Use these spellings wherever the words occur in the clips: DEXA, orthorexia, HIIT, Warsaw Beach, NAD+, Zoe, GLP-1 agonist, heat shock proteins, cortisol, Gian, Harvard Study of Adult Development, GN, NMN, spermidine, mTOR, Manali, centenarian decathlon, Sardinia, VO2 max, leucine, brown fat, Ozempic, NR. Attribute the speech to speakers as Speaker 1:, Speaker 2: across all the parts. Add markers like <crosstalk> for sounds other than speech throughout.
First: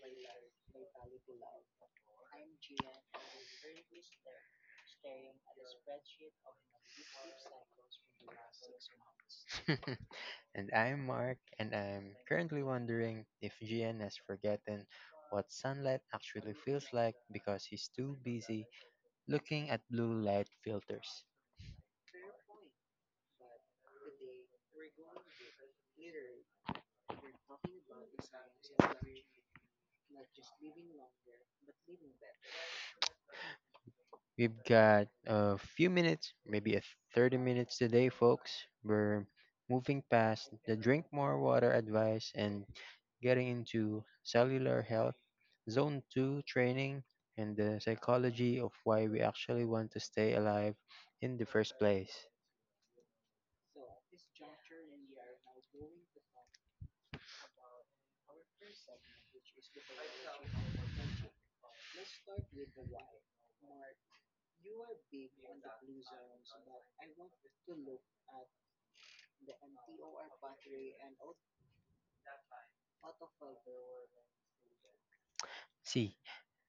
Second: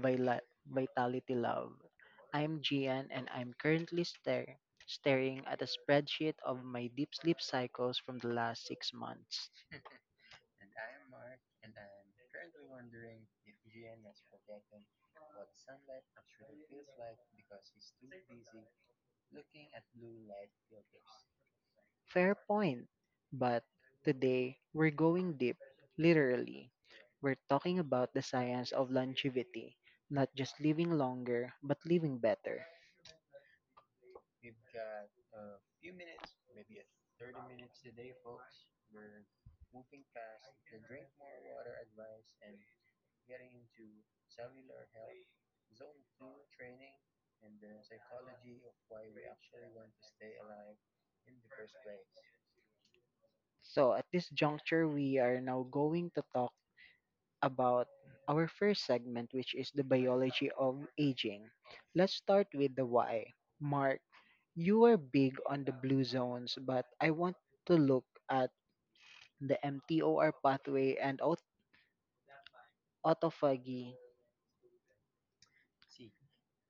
Speaker 1: Vitality Lab. I'm Gian and I'm currently staring at a spreadsheet of my deep sleep cycles from the last six months.
Speaker 2: <laughs> And I'm Mark, and I'm currently wondering if GN has forgotten what sunlight actually feels like because he's too busy looking at blue light filters.
Speaker 1: Fair point. But today, we're going deep, literally. We're talking about the science of longevity, not just living longer, but living better.
Speaker 2: We've got a few minutes, maybe a 30 minutes today, folks. We're moving past the drink more water advice and getting into cellular health, zone 2 training, and the psychology of why we actually want to stay alive in the first place.
Speaker 1: So, at this juncture, we are now going to talk about our first segment, which is the biology of aging. Let's start with the why. Mark, you are big on the blue zones, but I want to look at the MTOR pathway and autophagy,
Speaker 2: See,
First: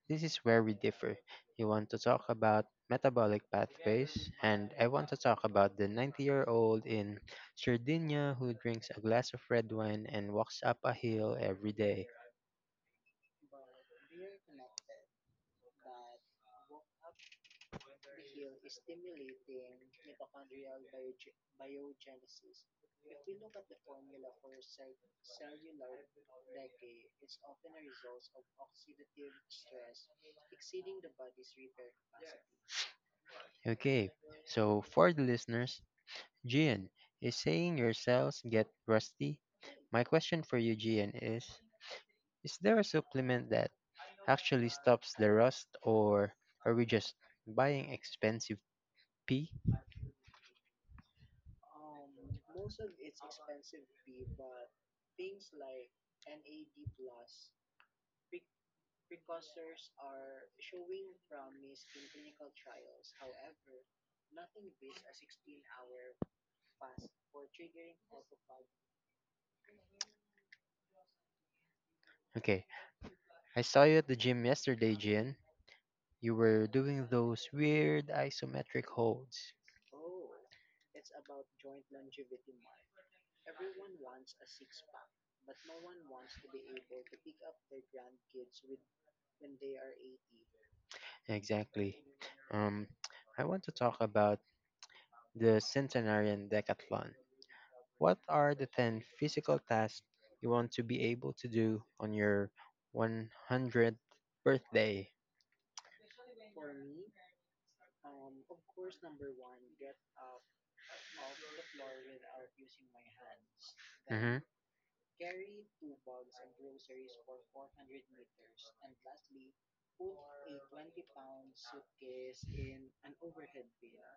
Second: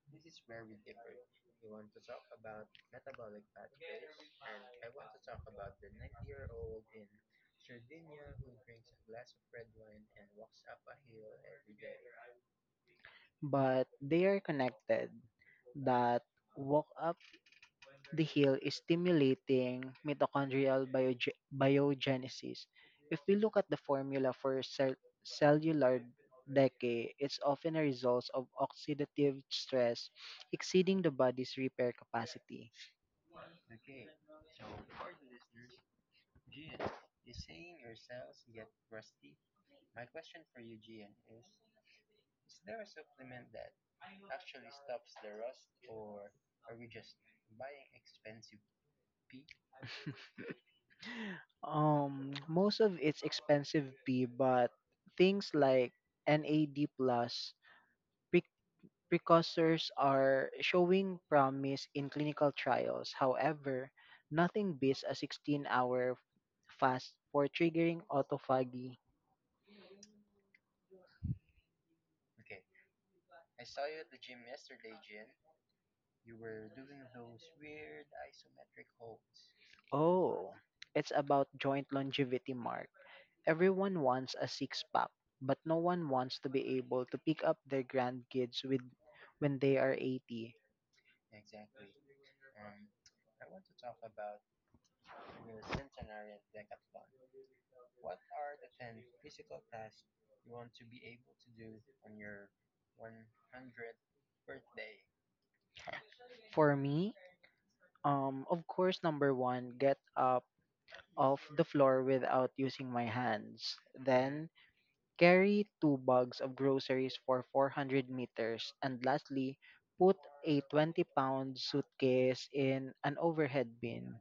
Speaker 2: this is where we differ. You want to talk about metabolic pathways, and I want to talk about the 90-year-old in Sardinia who drinks a glass of red wine and walks up a hill every day.
Speaker 1: but they are connected. That walk up the heel is stimulating mitochondrial biogenesis. If we look at the formula for cellular decay, it's often a result of oxidative stress exceeding the body's repair capacity.
Speaker 2: Okay, so for the listeners, Gian, is saying your cells get rusty? My question for you, Gian, is there a supplement that actually stops the rust, or are we just buying expensive pee?
Speaker 1: Most of it's expensive B, but things like NAD plus pre- precursors are showing promise in clinical trials. However, nothing beats a 16-hour fast for triggering autophagy.
Speaker 2: Okay, I saw you at the gym yesterday, Jin. You were doing those weird isometric holds.
Speaker 1: Oh, it's about joint longevity, Mark. Everyone wants a six pack, but no one wants to be able to pick up their grandkids with when they are 80.
Speaker 2: Exactly. Um, I want to talk about the centenarian decathlon. What are the 10 physical tasks you want to be able to do on your 100th birthday?
Speaker 1: For me, of course, number one, get up off the floor without using my hands.
Speaker 2: hmm
Speaker 1: Then, carry two bags of groceries for 400 meters. And lastly, put a 20 pound suitcase in an overhead bin.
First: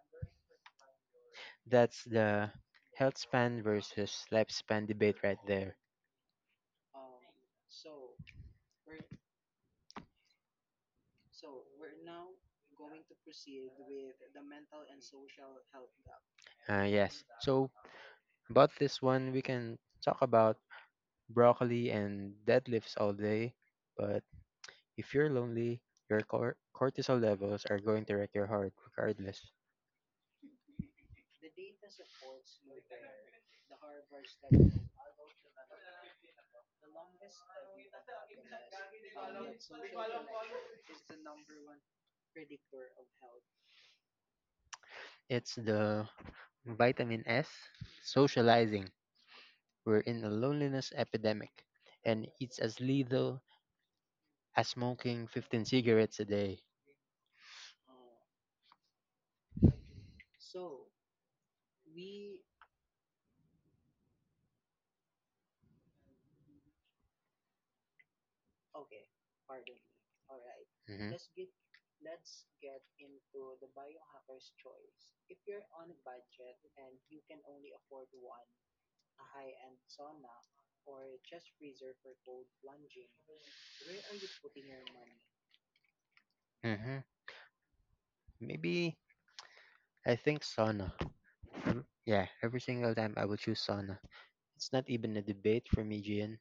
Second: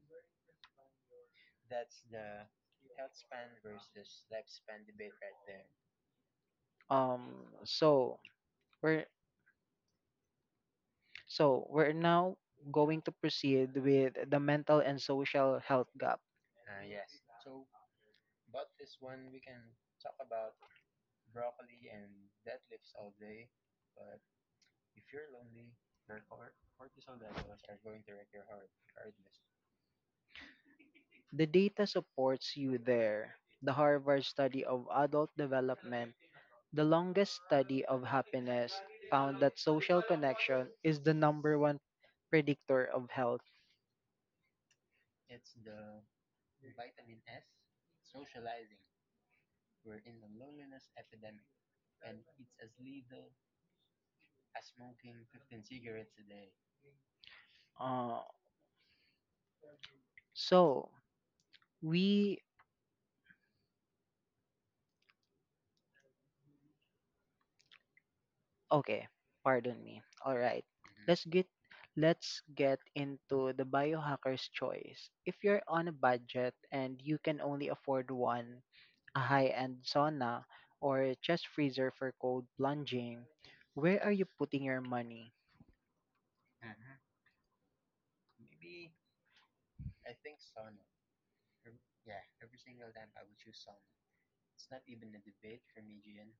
Speaker 2: That's the health span versus lifespan debate right there.
Speaker 1: Um, so we're so we're now going to proceed with the mental and social health gap.
Speaker 2: Yes. About this one, we can talk about broccoli and deadlifts all day, but if you're lonely, your cortisol levels are going to wreck your heart regardless.
Speaker 1: The data supports you there. The Harvard study of adult development, the longest study of happiness, found that social connection is the number one predictor of health.
Speaker 2: It's the vitamin S socializing. We're in a loneliness epidemic, and it's as lethal as smoking 15 cigarettes a day.
Speaker 1: Uh, so we Okay, pardon me. All right.
Speaker 2: hmm
Speaker 1: Let's get let's get into the biohacker's choice. If you're on a budget and you can only afford one, a high-end sauna or a chest freezer for cold plunging, where are you putting your money?
Speaker 2: hmm Maybe I think sauna. Yeah, every single time I will choose sauna. It's not even a debate for me, Gian.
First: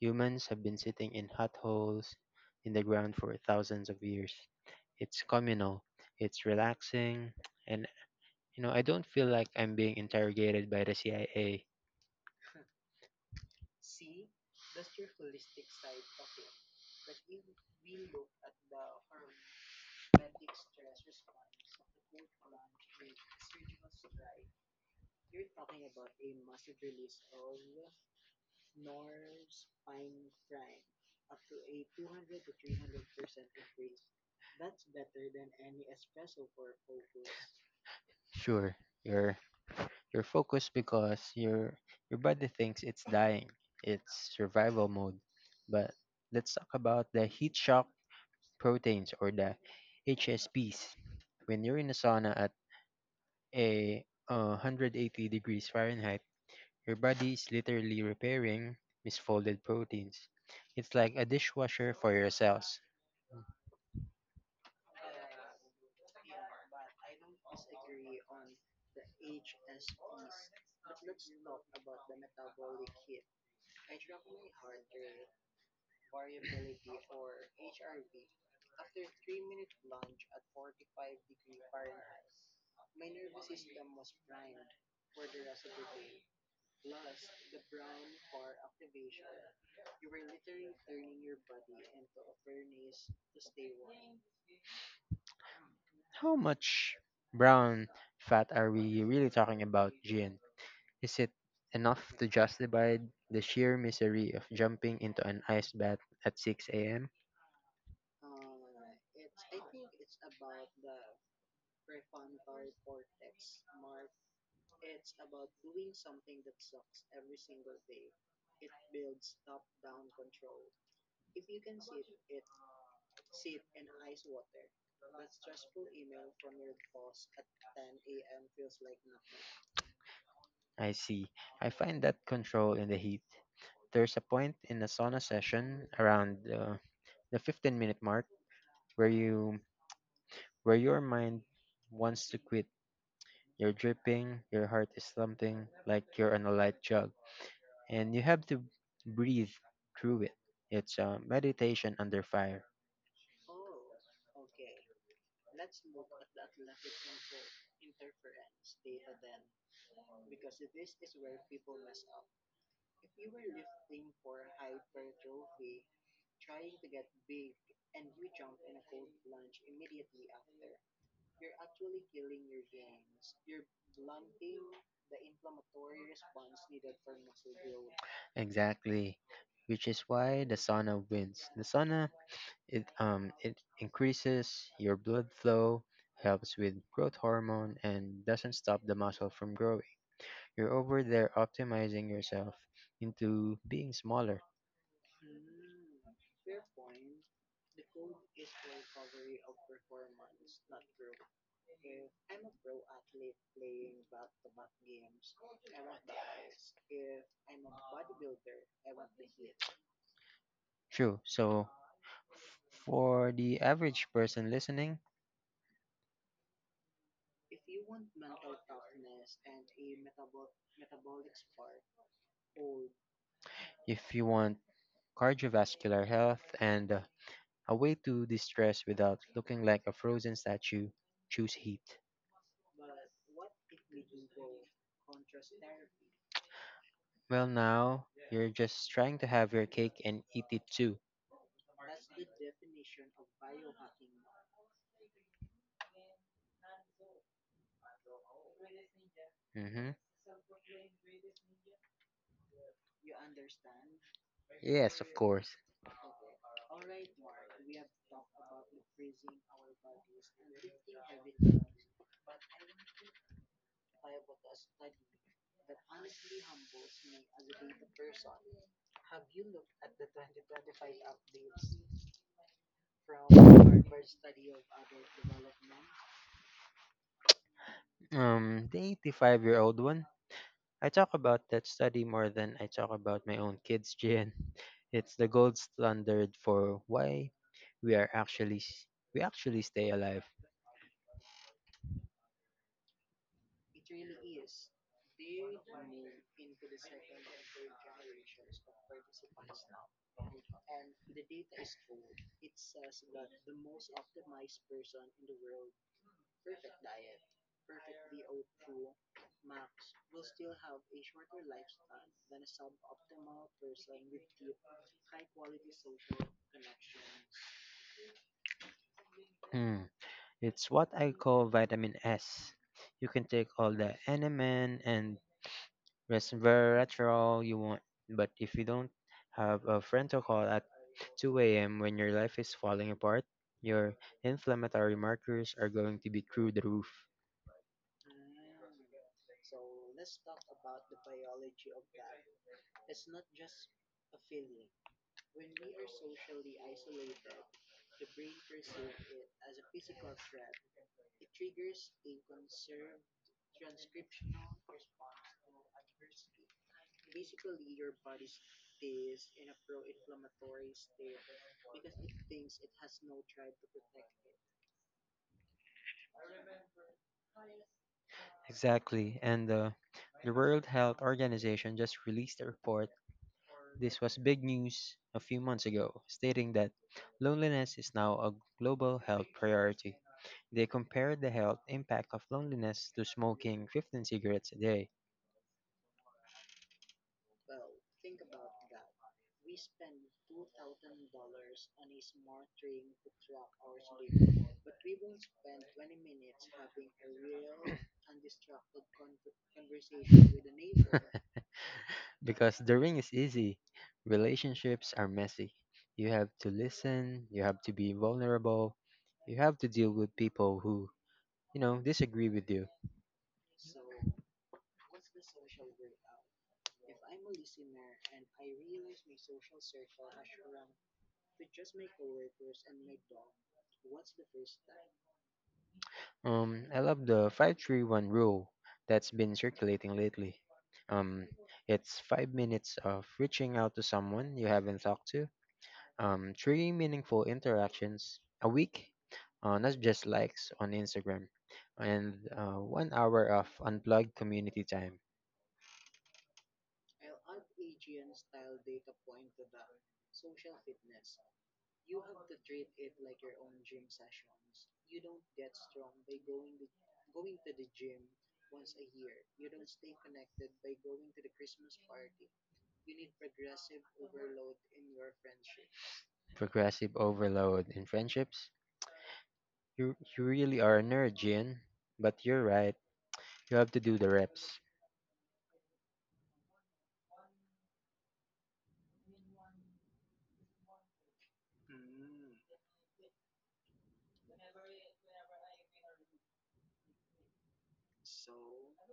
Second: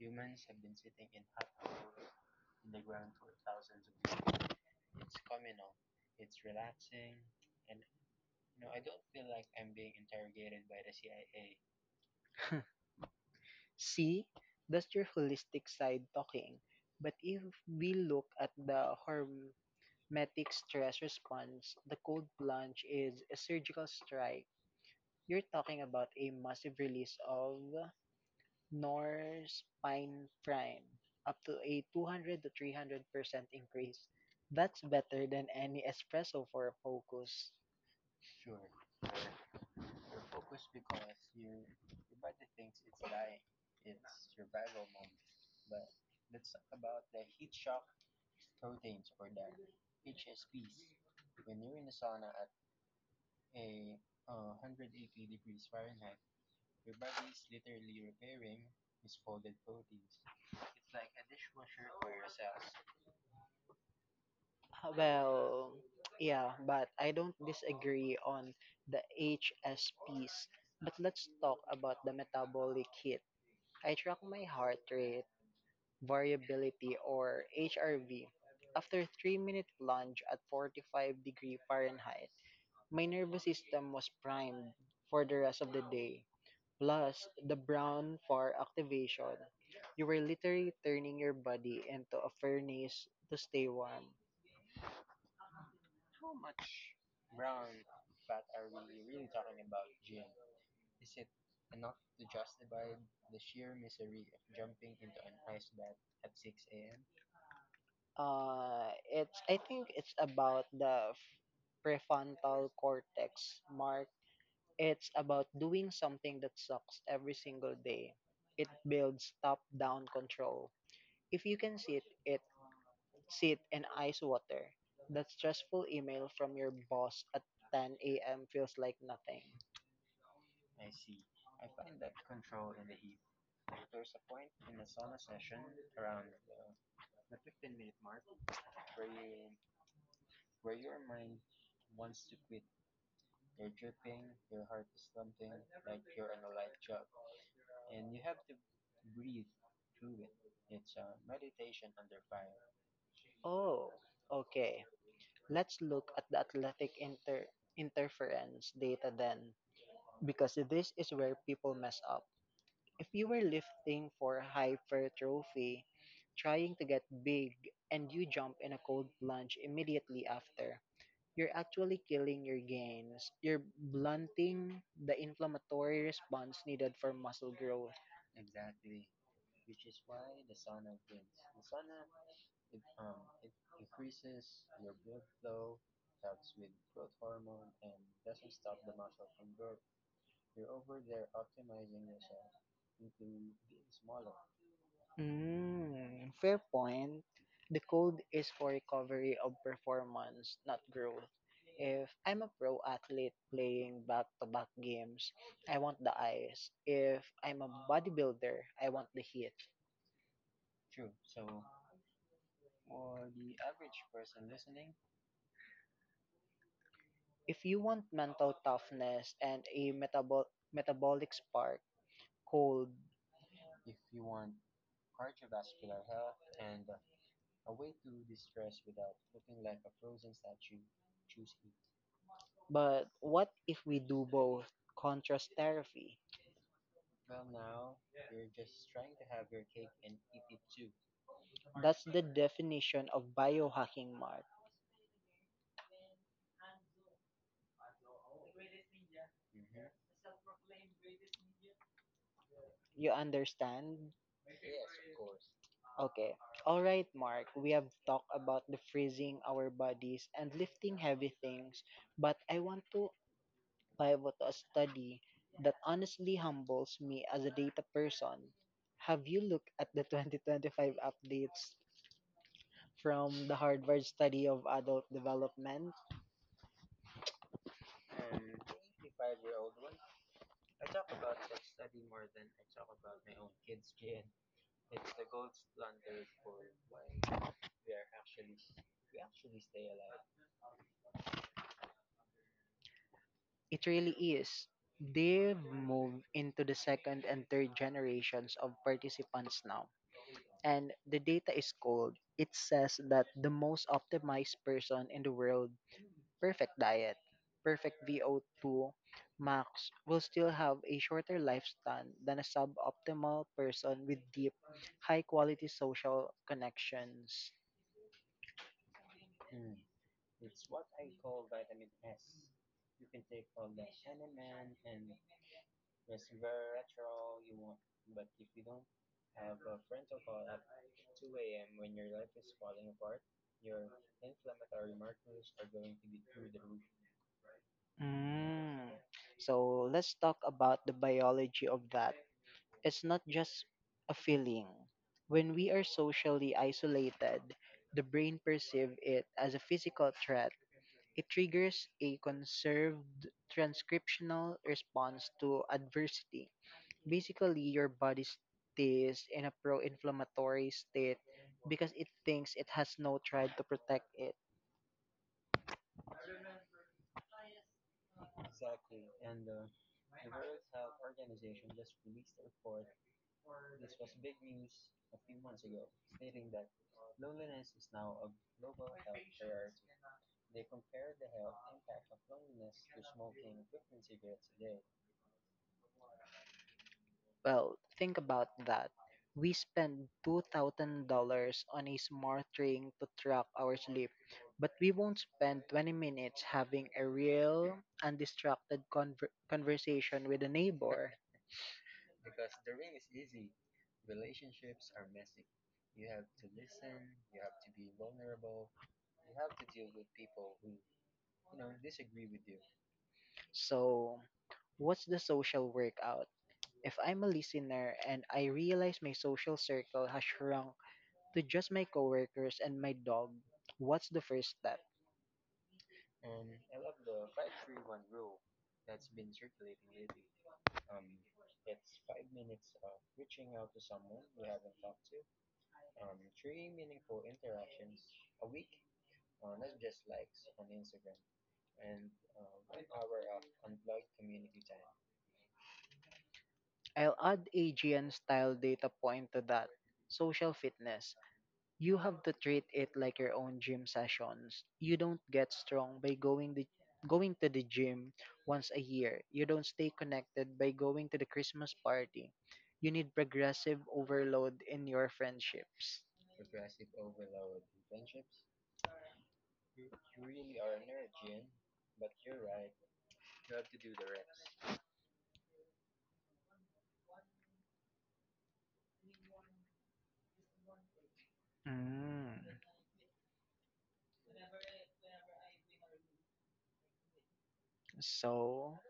Speaker 2: Humans have been sitting in hot holes in the ground for thousands of years. It's communal, it's relaxing, and you know, I don't feel like I'm being interrogated by the CIA.
Speaker 1: See, that's your holistic side talking. But if we look at the hormetic stress response, the cold plunge is a surgical strike. You're talking about a massive release of Norspine Prime, up to a 200 to 300% increase. That's better than any espresso for a focus.
Speaker 2: Sure, you're you're focused because your body thinks it's dying. It's survival mode. But let's talk about the heat shock proteins or the HSPs. When you're in a sauna at a 180 degrees Fahrenheit, your body is literally repairing misfolded proteins. It's like a dishwasher for your cells.
Speaker 1: Well, yeah, but I don't disagree on the HSPs. But let's talk about the metabolic hit. I track my heart rate variability or HRV. After 3-minute plunge at 45-degree Fahrenheit, my nervous system was primed for the rest of the day. Plus, the brown for activation. You were literally turning your body into a furnace to stay warm.
Speaker 2: How much brown fat are we really talking about, Jin? Is it enough to justify the sheer misery of jumping into an ice bath at 6 a.m.?
Speaker 1: It's I think it's about the prefrontal cortex, Mark. It's about doing something that sucks every single day. It builds top-down control. If you can sit and ice water, that stressful email from your boss at 10 a.m. feels like nothing.
Speaker 2: I see. I find that control in the heat. There's a point in a sauna session around the 15-minute mark where you where your mind wants to quit. You're dripping, your heart is thumping like you're on a light jug, and you have to breathe through it. It's a meditation under fire.
Speaker 1: Oh, okay. Let's look at the athletic interference data then, because this is where people mess up. If you were lifting for hypertrophy, trying to get big, and you jump in a cold plunge immediately after, you're actually killing your gains. You're blunting the inflammatory response needed for muscle growth.
Speaker 2: Exactly, which is why the sauna wins. The sauna, it increases your blood flow, helps with growth hormone, and doesn't stop the muscle from growing. You're over there optimizing yourself into being smaller.
Speaker 1: Mm, fair point. The code is for recovery of performance, not growth. If I'm a pro athlete playing back to back games, I want the ice. If I'm a bodybuilder, I want the heat.
Speaker 2: True. So, for the average person listening,
Speaker 1: If you want mental toughness and a metabolic spark, cold.
Speaker 2: if you want cardiovascular health, and a way to distress without looking like a frozen statue. Choose heat.
Speaker 1: But what if we do both? Contrast therapy.
Speaker 2: Well, now you're just trying to have your cake and eat it too.
Speaker 1: That's the definition of biohacking, Mark.
Speaker 2: Mm-hmm.
Speaker 1: You understand?
Speaker 2: Yes, of course.
Speaker 1: Okay. All right, Mark. We have talked about the freezing our bodies and lifting heavy things, but I want to pivot to a study that honestly humbles me as a data person. Have you looked at the <laughs> 2025 updates from Harvard Study of Adult Development?
Speaker 2: The 85-year-old one. I talk about that study more than I talk about my own kids, <laughs> Jen. It's the gold standard for why we are actually we actually stay alive.
Speaker 1: It really is. They've moved into the second and third generations of participants now, and the data is cold. It says that the most optimized person in the world, perfect diet, perfect VO2 max, will still have a shorter lifespan than a suboptimal person with deep, high quality social connections.
Speaker 2: Hmm. It's what I call vitamin S. You can take all the NMN and that's retro you want, but if you don't have a friend to call at 2 a.m. when your life is falling apart, your inflammatory markers are going to be through the roof.
Speaker 1: Mm. So let's talk about the biology of that. It's not just a feeling. When we are socially isolated, the brain perceives it as a physical threat. It triggers a conserved transcriptional response to adversity. Basically, your body stays in a pro inflammatory state because it thinks it has no tribe to protect it.
Speaker 2: Exactly, and the World Health Organization just released a report. This was big news a few months ago, stating that loneliness is now a global health priority. They compared the health impact of loneliness to smoking 15 cigarettes a day.
Speaker 1: Well, think about that. We spend $2,000 on a smart ring to track our sleep, but we won't spend 20 minutes having a real, undistracted conversation with a neighbor.
Speaker 2: Because the ring is easy, relationships are messy. You have to listen, you have to be vulnerable, you have to deal with people who, you know, disagree with you.
Speaker 1: So, what's the social workout? If I'm a listener and I realize my social circle has shrunk to just my coworkers and my dog, what's the first step?
Speaker 2: I love the 531 rule that's been circulating lately. Um, it's 5 minutes of reaching out to someone you haven't talked to, three meaningful interactions a week, not just likes on Instagram, and 1 hour of unplugged community time.
Speaker 1: I'll add a G N style data point to that: social fitness. You have to treat it like your own gym sessions. You don't get strong by going to the gym once a year. You don't stay connected by going to the Christmas party. You need progressive overload in your friendships.
Speaker 2: Progressive overload in friendships. You really are a nerd, Jin. But you're right. You have to do the reps.
Speaker 1: Mm. So,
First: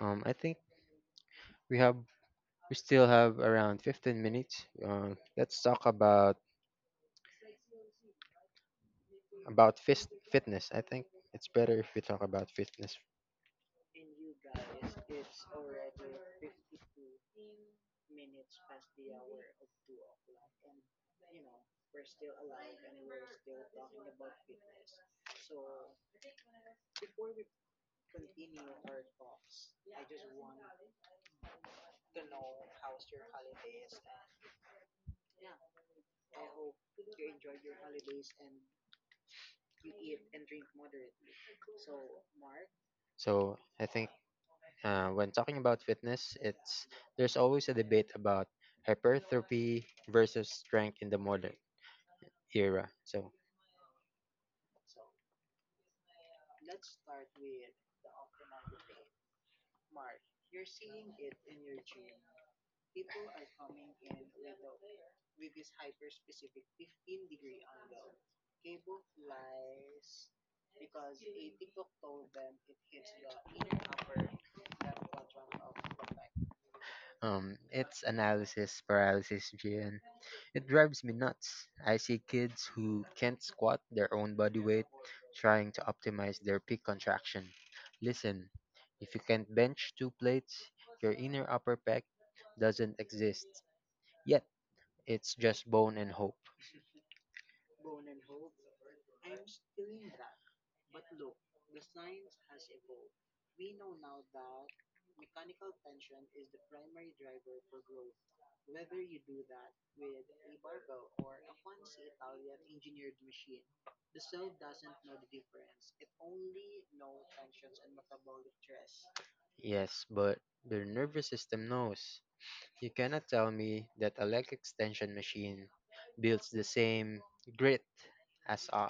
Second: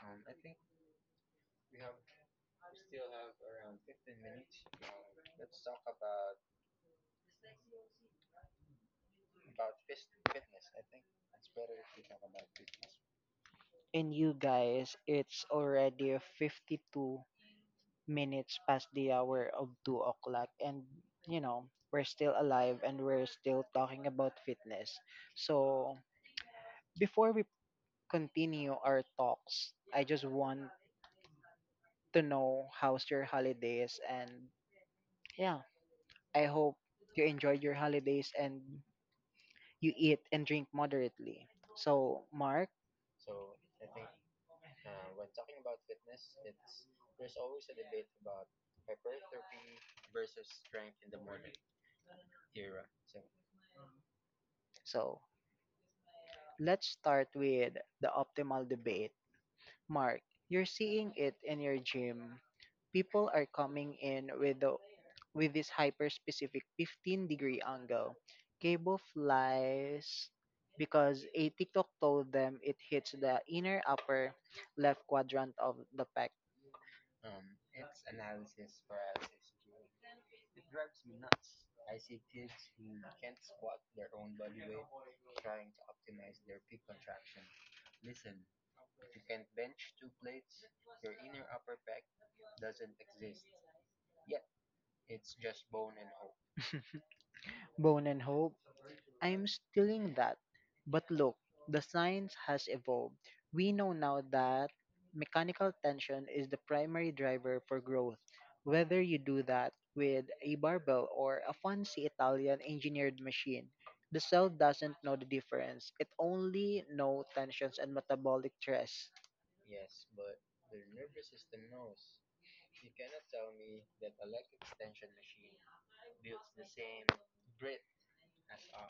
Speaker 2: I think we have we still have around 15 minutes. Let's talk about fist fitness. I think it's better if we talk about fitness.
Speaker 1: in you guys, it's already 52 minutes past the hour of 2 o'clock. And, you know, we're still alive and we're still talking about fitness. So, before we continue our talks, I just want to know how's your holidays and, yeah, I hope you enjoyed your holidays and you eat and drink moderately. So, Mark,
Speaker 2: So I think when talking about fitness, it's there's always a debate about hypertrophy versus strength in the modern era. So
Speaker 1: so let's start with the optimal debate. Mark, you're seeing it in your gym. People are coming in with this hyper specific 15-degree angle. Cable flies because a TikTok told them it hits the inner upper left quadrant of the
Speaker 2: it's analysis paralysis, Jin. It drives me nuts. I see kids who can't squat their own body weight trying to optimize their peak contraction. Listen, if you can't bench two plates, your inner upper pec doesn't exist. Yet, it's just bone and hope.
Speaker 1: bone and hope. I'm stealing that. But look, the science has evolved. We know now that mechanical tension is the primary driver for growth. Whether you do that with a barbell or a fancy Italian engineered machine, the cell doesn't know the difference. It only knows tensions and metabolic stress.
Speaker 2: Yes, but the nervous system knows. You cannot tell me that a leg extension machine builds the same grit as a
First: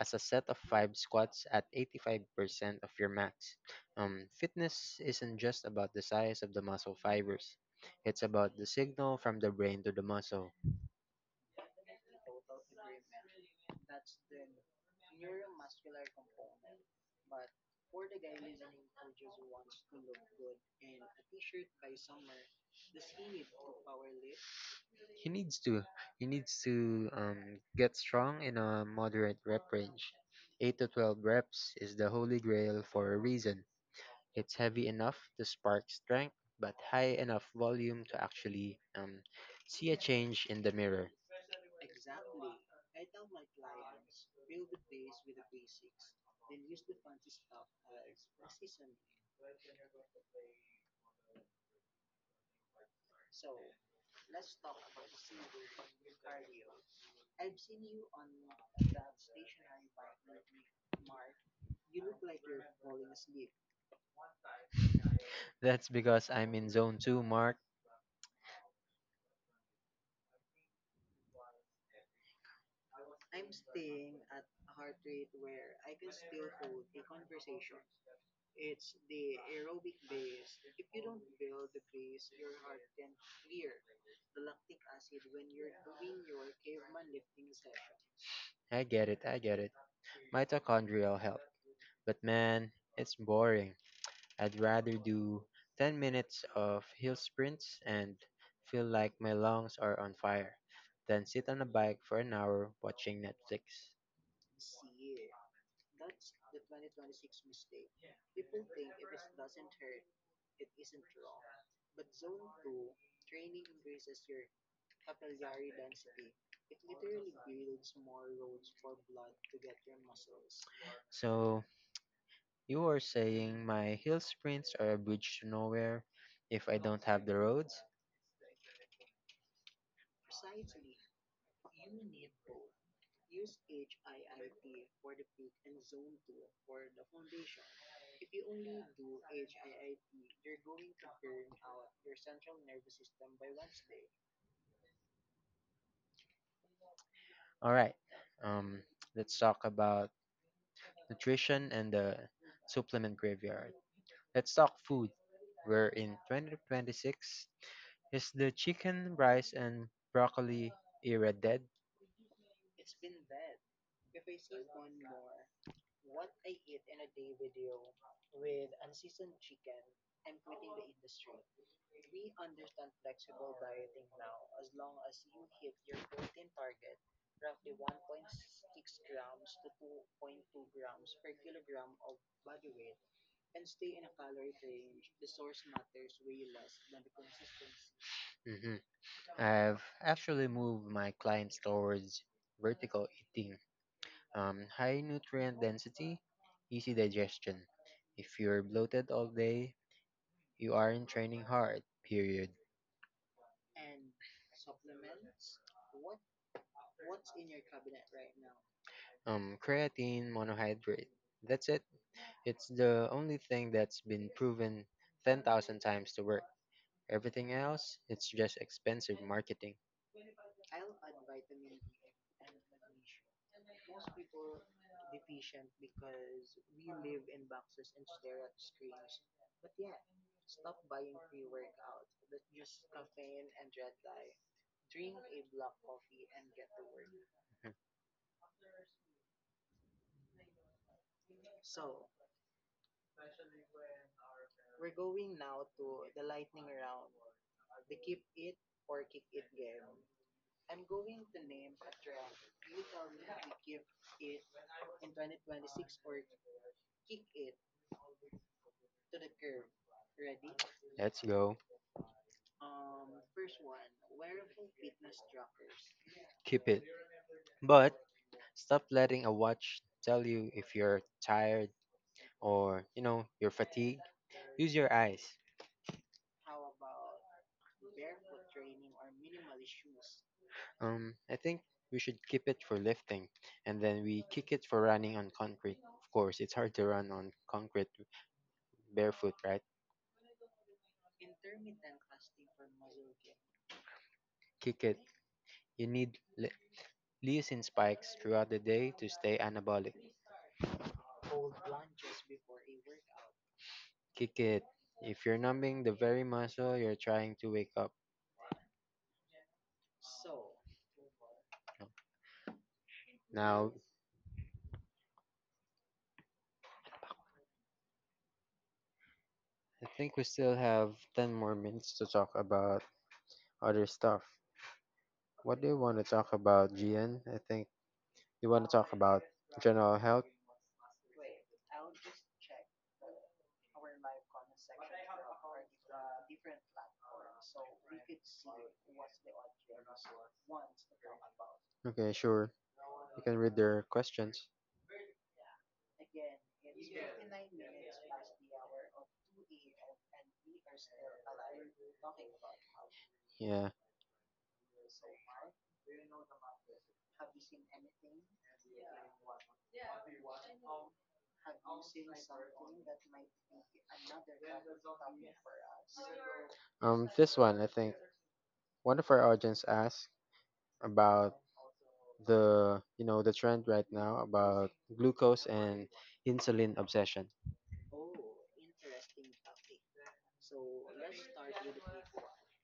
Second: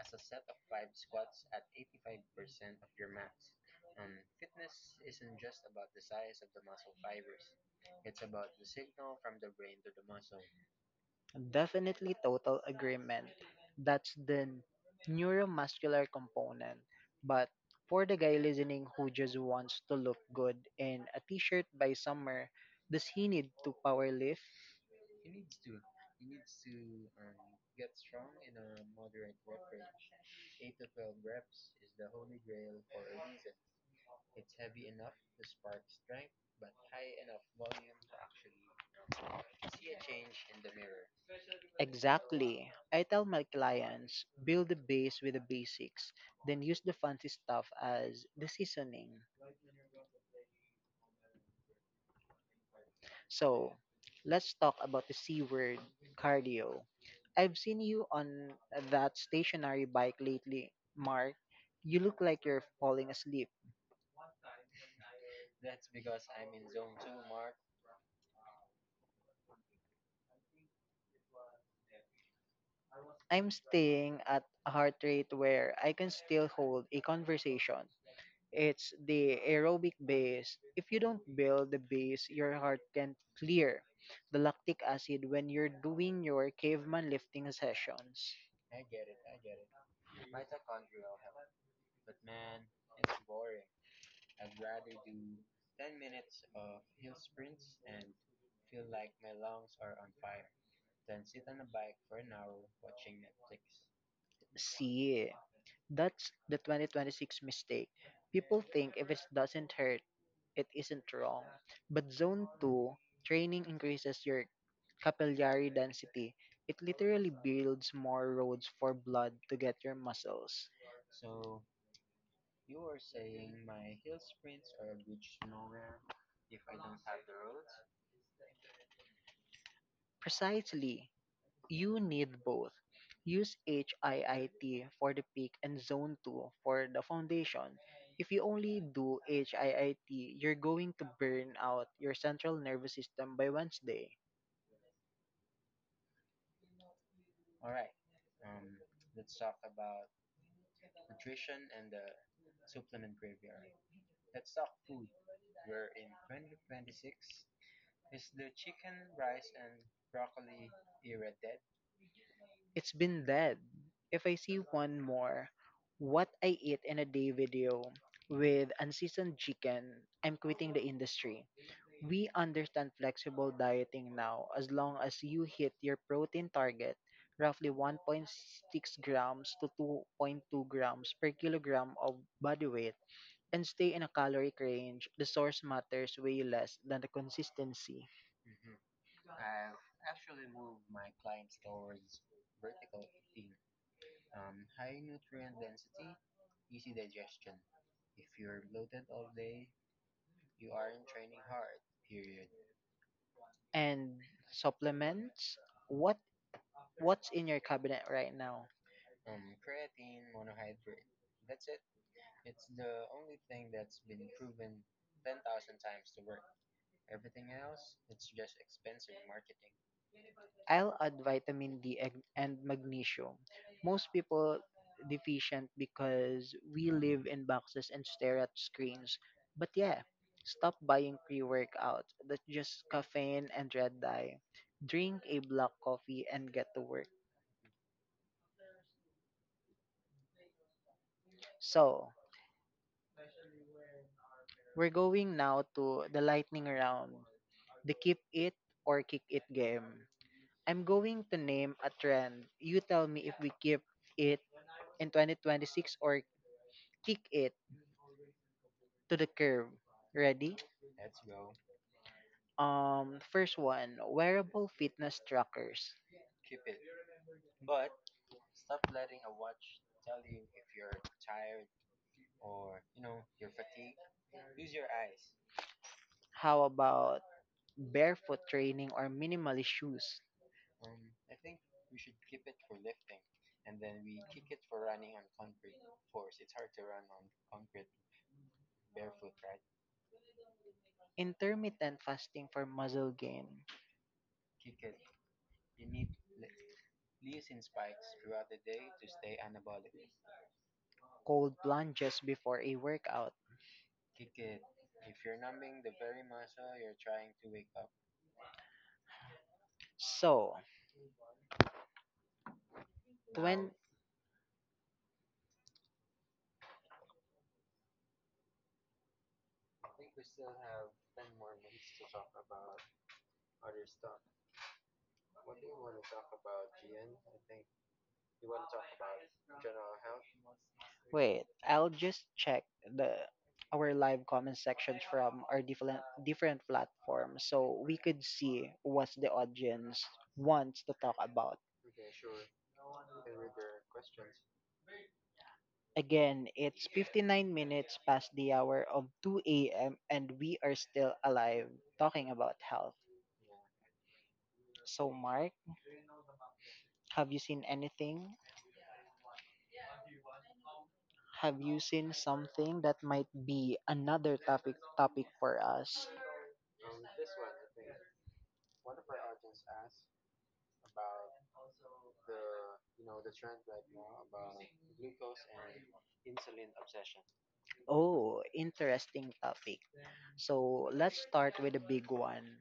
Speaker 2: set of five squats at 85% of your max. Fitness isn't just about the size of the muscle fibers. It's about the signal from the brain to the muscle.
Speaker 1: Definitely total agreement. That's the neuromuscular component. But for the guy listening who just wants to look good in a t-shirt by summer, does he need to power lift?
Speaker 2: He needs to he needs to get strong in a moderate rep range. 8 to 12 reps is the holy grail for a reason. It's heavy enough to spark strength, but high enough volume to actually see a change in the mirror.
Speaker 1: Exactly. I tell my clients, build the base with the basics, then use the fancy stuff as the seasoning. So, let's talk about the C word, cardio. I've seen you on that stationary bike lately, Mark. You look like you're falling asleep.
Speaker 2: <laughs> That's because I'm in zone 2, Mark.
Speaker 1: I'm staying at a heart rate where I can still hold a conversation. It's the aerobic base. If you don't build the base, your heart can clear the lactic acid when you're doing your caveman lifting sessions.
Speaker 2: I get it. Mitochondrial health. But man, it's boring. I'd rather do 10 minutes of hill sprints and feel like my lungs are on fire than sit on a bike for an hour watching Netflix.
Speaker 1: See, that's the 2026 mistake. People think if it doesn't hurt, it isn't wrong. But zone two training increases your capillary density. It literally builds more roads for blood to get your muscles.
Speaker 2: So, you are saying my hill sprints are a bridge to nowhere if I don't have the roads?
Speaker 1: Precisely, you need both. Use HIIT for the peak and zone two for the foundation. If you only do HIIT, you're going to burn out your central nervous system by Wednesday.
Speaker 2: All right. Um, let's talk about nutrition and the supplement graveyard. Let's talk food. We're in 2026. Is the chicken, rice, and broccoli era dead?
Speaker 1: It's been dead. If I see one more what I eat in a day video with unseasoned chicken, I'm quitting the industry. We understand flexible dieting now as long as you hit your protein target, roughly 1.6 grams to 2.2 grams per kilogram of body weight, and stay in a caloric range. The source matters way less than the consistency.
Speaker 2: hmm I've actually moved my clients towards vertical eating. High nutrient density, easy digestion. If you're bloated all day, you aren't training hard, period.
Speaker 1: And supplements? What What's in your cabinet right now?
Speaker 2: Creatine monohydrate. That's it. It's the only thing that's been proven 10,000 times to work. Everything else, it's just expensive marketing.
Speaker 1: I'll add vitamin D and magnesium. Most people deficient because we live in boxes and stare at screens. But yeah, stop buying pre-workout. That's just caffeine and red dye. Drink a black coffee and get to work.
Speaker 2: Mhm.
Speaker 1: So, we're going now to the lightning round, the keep it or kick it game. I'm going to name a trend. You tell me if we keep it in 2026 or kick it to the curb. Ready?
Speaker 2: Let's go.
Speaker 1: First one, wearable fitness trackers.
Speaker 2: Keep it. But stop letting a watch tell you if you're tired or, you know, you're fatigued. Use your eyes.
Speaker 1: How about barefoot training or minimalist shoes?
Speaker 2: I think we should keep it for lifting and then we kick it for running on concrete. Of course, it's hard to run on concrete barefoot, right?
Speaker 1: Intermittent fasting for muscle gain.
Speaker 2: Kick it. You need leucine spikes throughout the day to stay anabolic.
Speaker 1: Cold plunges before a workout.
Speaker 2: Kick it. If you're numbing the very muscle you're trying to wake up.
Speaker 1: So,
Speaker 2: Now,
Speaker 1: when
Speaker 2: I think we still have 10 more minutes to talk about other stuff. What do you want to talk about, Gian? I think you want to talk about general health.
Speaker 1: Wait, I'll just check the our live comment sections from our different platforms so we could see what the audience wants to talk about.
Speaker 2: Okay, sure. You can read their questions.
Speaker 1: Again, it's 59 minutes past the hour of 2 a.m. and we are still alive talking about health.
Speaker 2: Yeah.
Speaker 1: So, Mark, have you seen anything? Have you seen something that might be another topic for us?
Speaker 2: This one, I think one of our audience asked about the you know the trend right now about glucose and insulin obsession.
Speaker 1: Oh, interesting topic. So let's start with the big one,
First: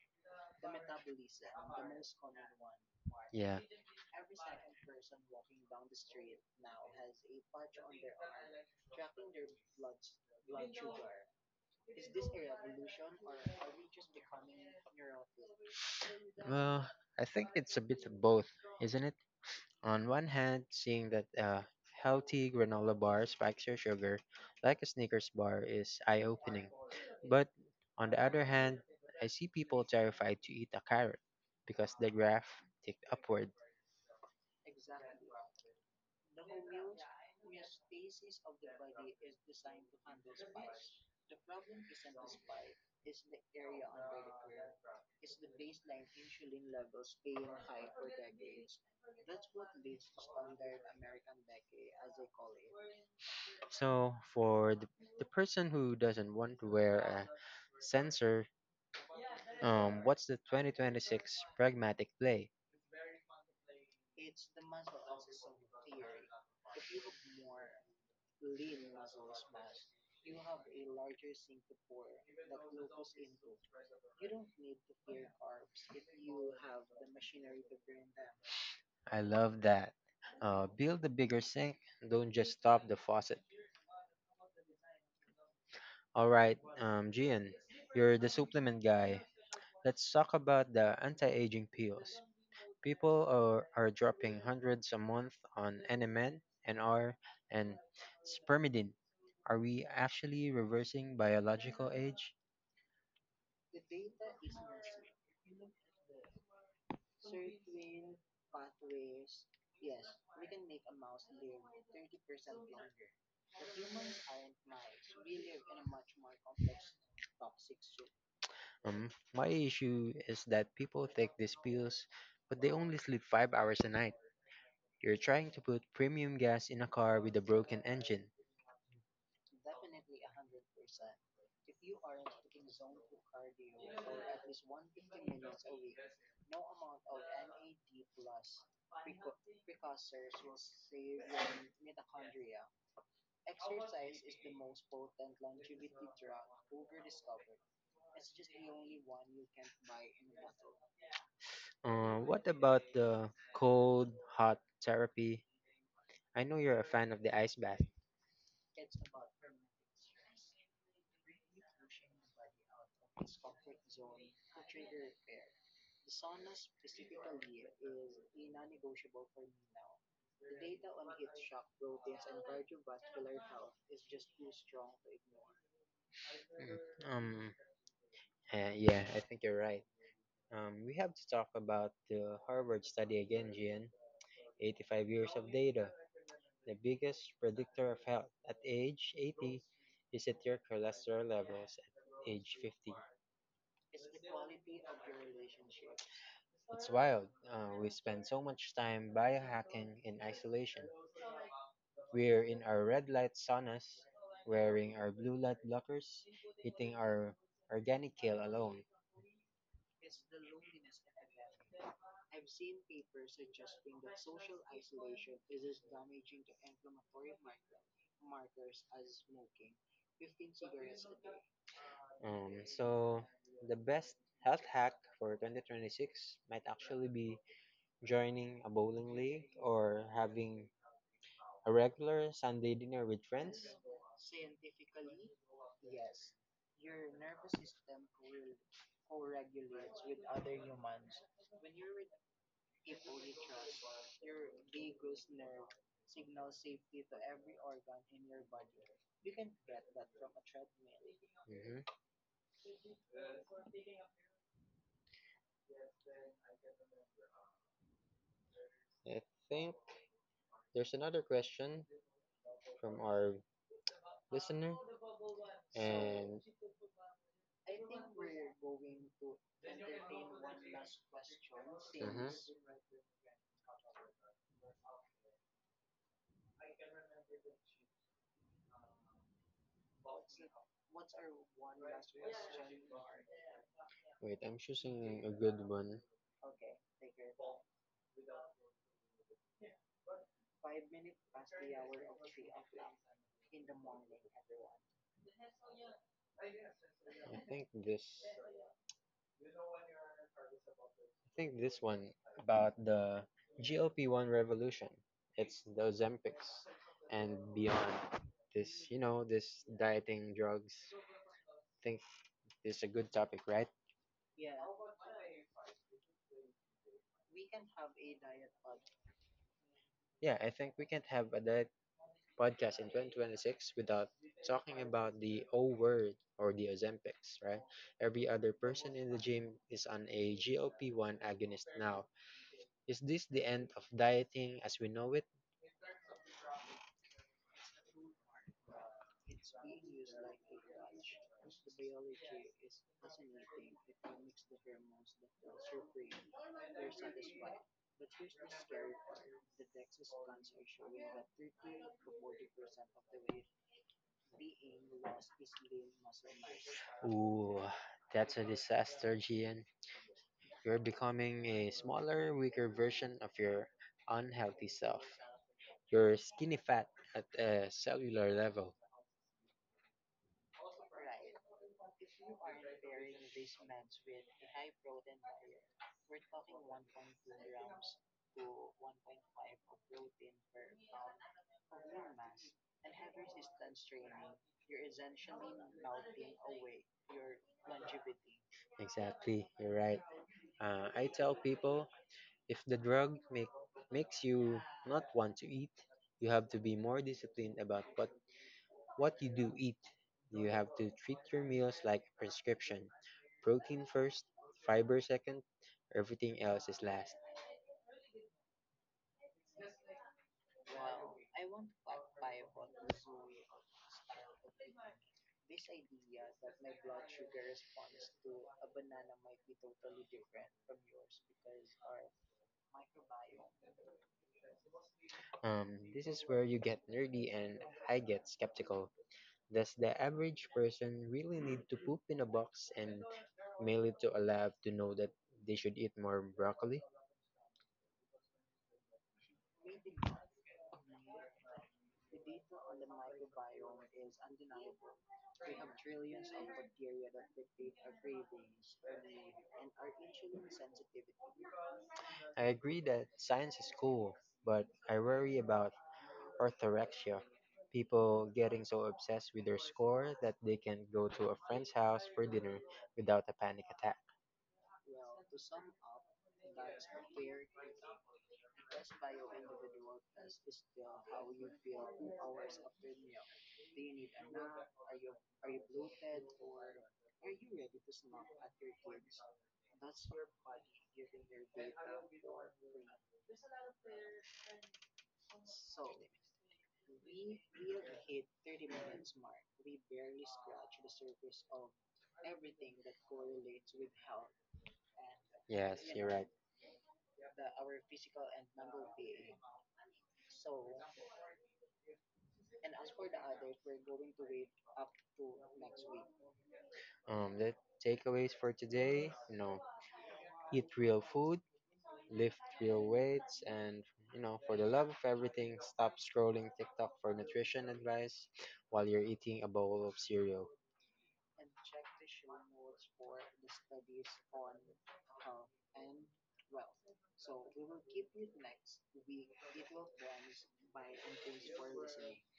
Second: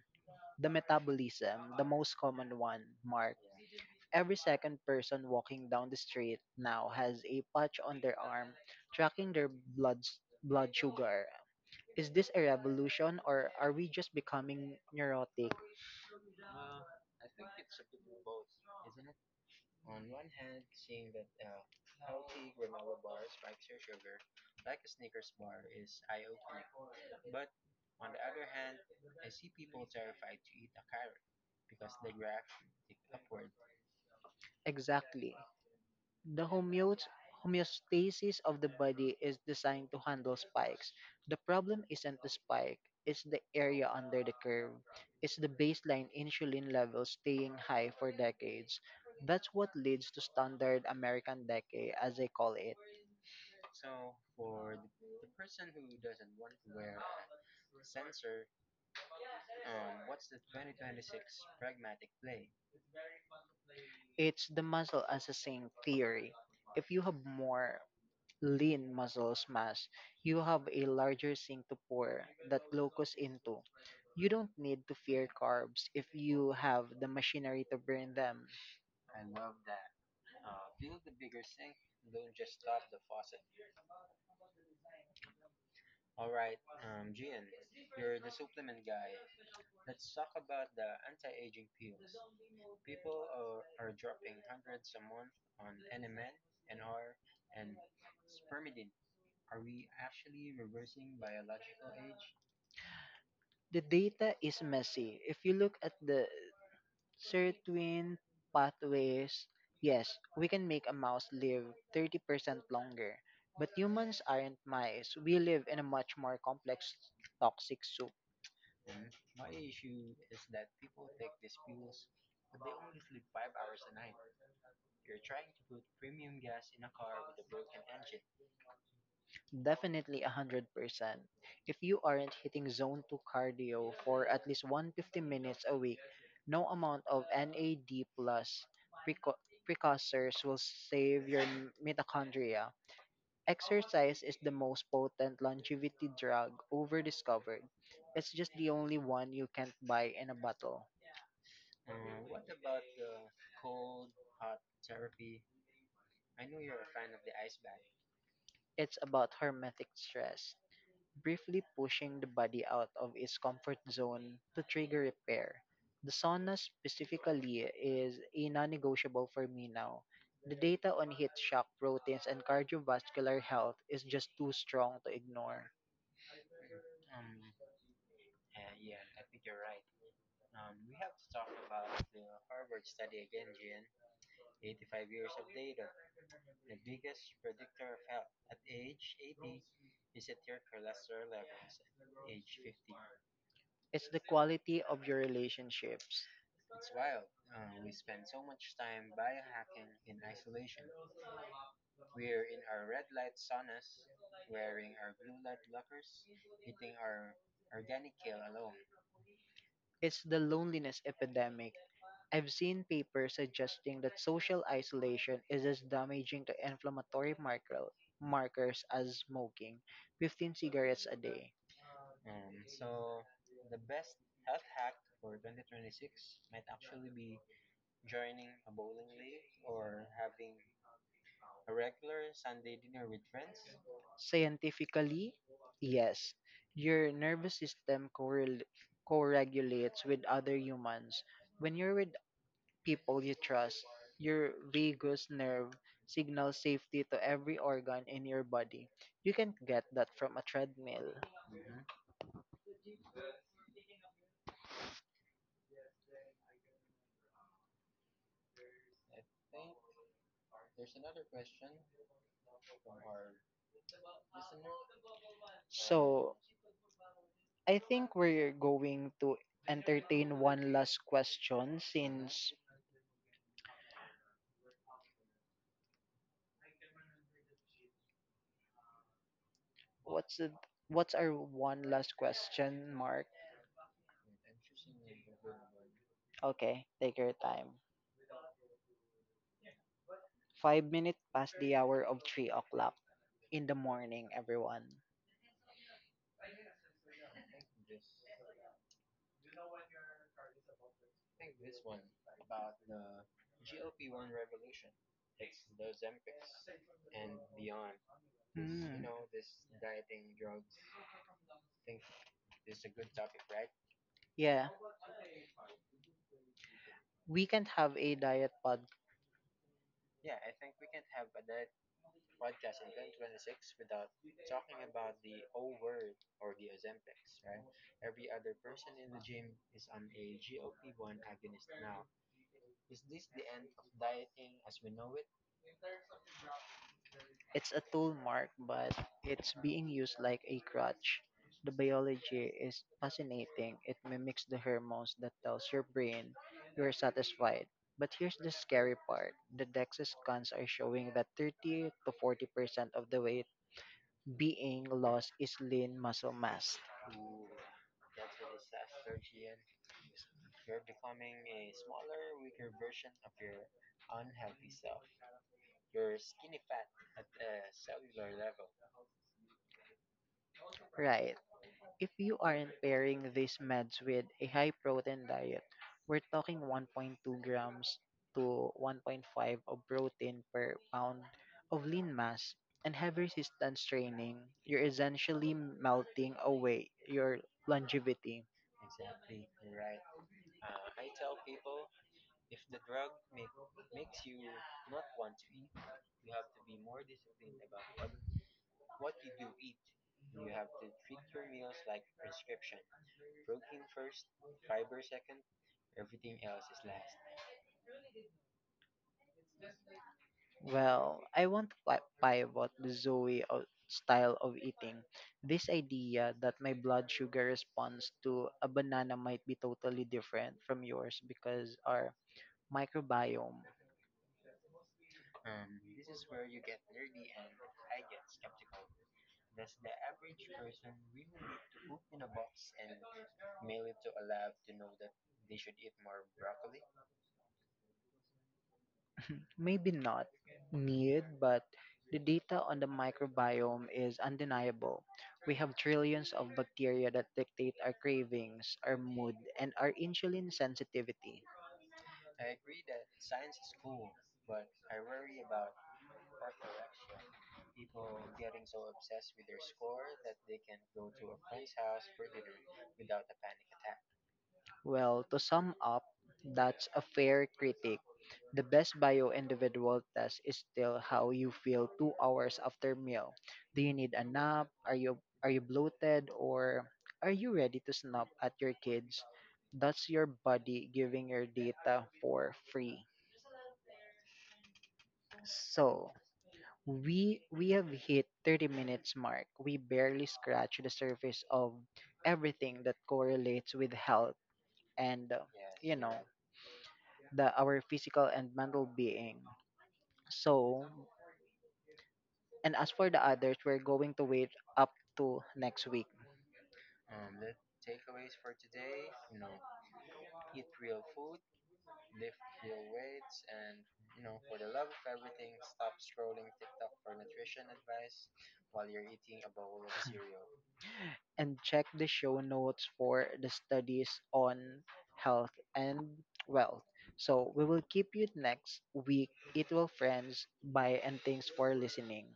Speaker 1: the metabolism, the most common one, Mark.
Speaker 2: Yeah.
Speaker 1: Every second person walking down the street now has a patch on their arm tracking their blood, blood sugar. Is this a revolution or are we just becoming neurotic?
Speaker 2: Well, I think it's a bit of both, isn't it? On one hand, seeing that healthy granola bar spikes your sugar like a Snickers bar is eye opening. But on the other hand, I see people terrified to eat a carrot because the graph ticked upward.
Speaker 1: Exactly. The homeostasis Homeostasis of the body is designed to handle spikes. The problem isn't the spike, it's the area under the curve. It's the baseline insulin level staying high for decades. That's what leads to standard American decay, as they call it.
Speaker 2: So for the person who doesn't want to wear a sensor, what's the 2026 pragmatic play?
Speaker 1: It's the muscle as a sink theory. If you have more lean muscle mass, you have a larger sink to pour that locus into. You don't need to fear carbs if you have the machinery to burn them.
Speaker 2: I love that. Build a bigger sink. Don't just stop the faucet. All right, Gian, you're the supplement guy. Let's talk about the anti-aging pills. People are dropping hundreds a month on NMN, NR, and spermidine. Are we actually reversing biological age?
Speaker 1: The data is messy. If you look at the certain pathways, yes, we can make a mouse live 30% longer. But humans aren't mice. We live in a much more complex toxic soup.
Speaker 2: My issue is that people take these pills, but they only sleep 5 hours a night. You're trying to put premium gas in a car with a broken engine.
Speaker 1: Definitely 100%. If you aren't hitting zone 2 cardio for at least 150 minutes a week, no amount of NAD plus precursors will save your mitochondria. Exercise is the most potent longevity drug ever discovered. It's just the only one you can't buy in a bottle.
Speaker 2: What about the cold, hot therapy? I know you're a fan of the ice bath.
Speaker 1: It's about hermetic stress, briefly pushing the body out of its comfort zone to trigger repair. The sauna specifically is a non-negotiable for me now. The data on heat shock proteins and cardiovascular health is just too strong to ignore.
Speaker 2: Mm, Um, yeah, I think you're right. We have to talk about the Harvard study again, Gian. 85 years of data. The biggest predictor of health at age 80 is at your cholesterol levels at age 50.
Speaker 1: It's the quality of your relationships.
Speaker 2: It's wild. We spend so much time biohacking in isolation. We're in our red light saunas, wearing our blue light blockers, eating our organic kale alone.
Speaker 1: It's the loneliness epidemic. I've seen papers suggesting that social isolation is as damaging to markers as smoking 15 cigarettes a day.
Speaker 2: So, the best health hack for 2026 might actually be joining a bowling league or having a regular Sunday dinner with friends?
Speaker 1: Scientifically, yes, your nervous system co-regulates with other humans. When you're with people you trust, your vagus nerve signals safety to every organ in your body. You can get that from a treadmill.
Speaker 2: hmm I think there's another question from our listener.
Speaker 1: So,
Speaker 2: And
Speaker 1: I think we're going to entertain one last question.
Speaker 2: mhm.
Speaker 1: Since what's it, what's our one last question, Mark?
Speaker 2: Wait, I'm choosing a good one.
Speaker 1: Okay, take your time. 5 minutes past the hour of 3 o'clock in the morning, everyone.
Speaker 2: I think this I think this one about the GLP-1 revolution. It's the Ozempics and beyond. This, you
Speaker 1: Hmm.
Speaker 2: know, this dieting drugs. Think it's a good topic, right?
Speaker 1: Yeah, we can have a diet pod.
Speaker 2: Yeah, I think we can't have a another podcast in 2026 without talking about the O word or the Ozempics, right? Every other person in the gym is on a GLP 1 agonist now. Is this the end of dieting as we know it?
Speaker 1: It's a tool, Mark, but it's being used like a crutch. The biology is fascinating. It mimics the hormones that tells your brain you're satisfied. But here's the scary part. The DEXA scans are showing that 30 to 40% of the weight being lost is lean muscle mass.
Speaker 2: Ooh, that's a disaster, Gian. You're becoming a smaller, weaker version of your unhealthy self. You're skinny fat at a cellular level.
Speaker 1: Right. If you aren't pairing these meds with a high protein diet, we're talking 1.2 grams to 1.5 of protein per pound of lean mass and heavy resistance training, you're essentially melting away your longevity.
Speaker 2: Exactly, you're right. I tell people if makes you not want to eat, you have to be more disciplined about what you do eat. You have to treat your meals like a prescription: protein first, fiber second, everything else is last.
Speaker 1: Well, I want to pivot the Zoe style of eating. This idea that my blood sugar response to a banana might be totally different from yours because our microbiome.
Speaker 2: This is where you get nerdy and I get skeptical. Does the average person really need to poop in a box and mail it to a lab to know that they should eat more broccoli?
Speaker 1: Maybe not needed, but the data on the microbiome is undeniable. We have trillions of bacteria that dictate our cravings, our mood, and our insulin sensitivity.
Speaker 2: I agree that science is cool, but I worry about orthorexia. People getting so obsessed with their score that they can go to a friend's house for dinner without a panic attack.
Speaker 1: Well, to sum up, that's a fair critic. The best bio individual test is still how you feel 2 hours after meal. Do you need a nap? Are you bloated or are you ready to snap at your kids? That's your body giving your data for free. So, we have hit 30 minutes mark. We barely scratch the surface of everything that correlates with health and
Speaker 2: Yes,
Speaker 1: you
Speaker 2: you're
Speaker 1: know,
Speaker 2: right.
Speaker 1: the our physical and mental being. So, and as for the others, we're going to wait up to next week
Speaker 2: The takeaways for today, you know, eat real food, lift real weights, and you know, for the love of everything, stop scrolling TikTok for nutrition advice while you're eating a bowl of cereal.
Speaker 1: and check the show notes for the studies on health and wealth. So we will keep you next week. It will friends. Bye and thanks for listening.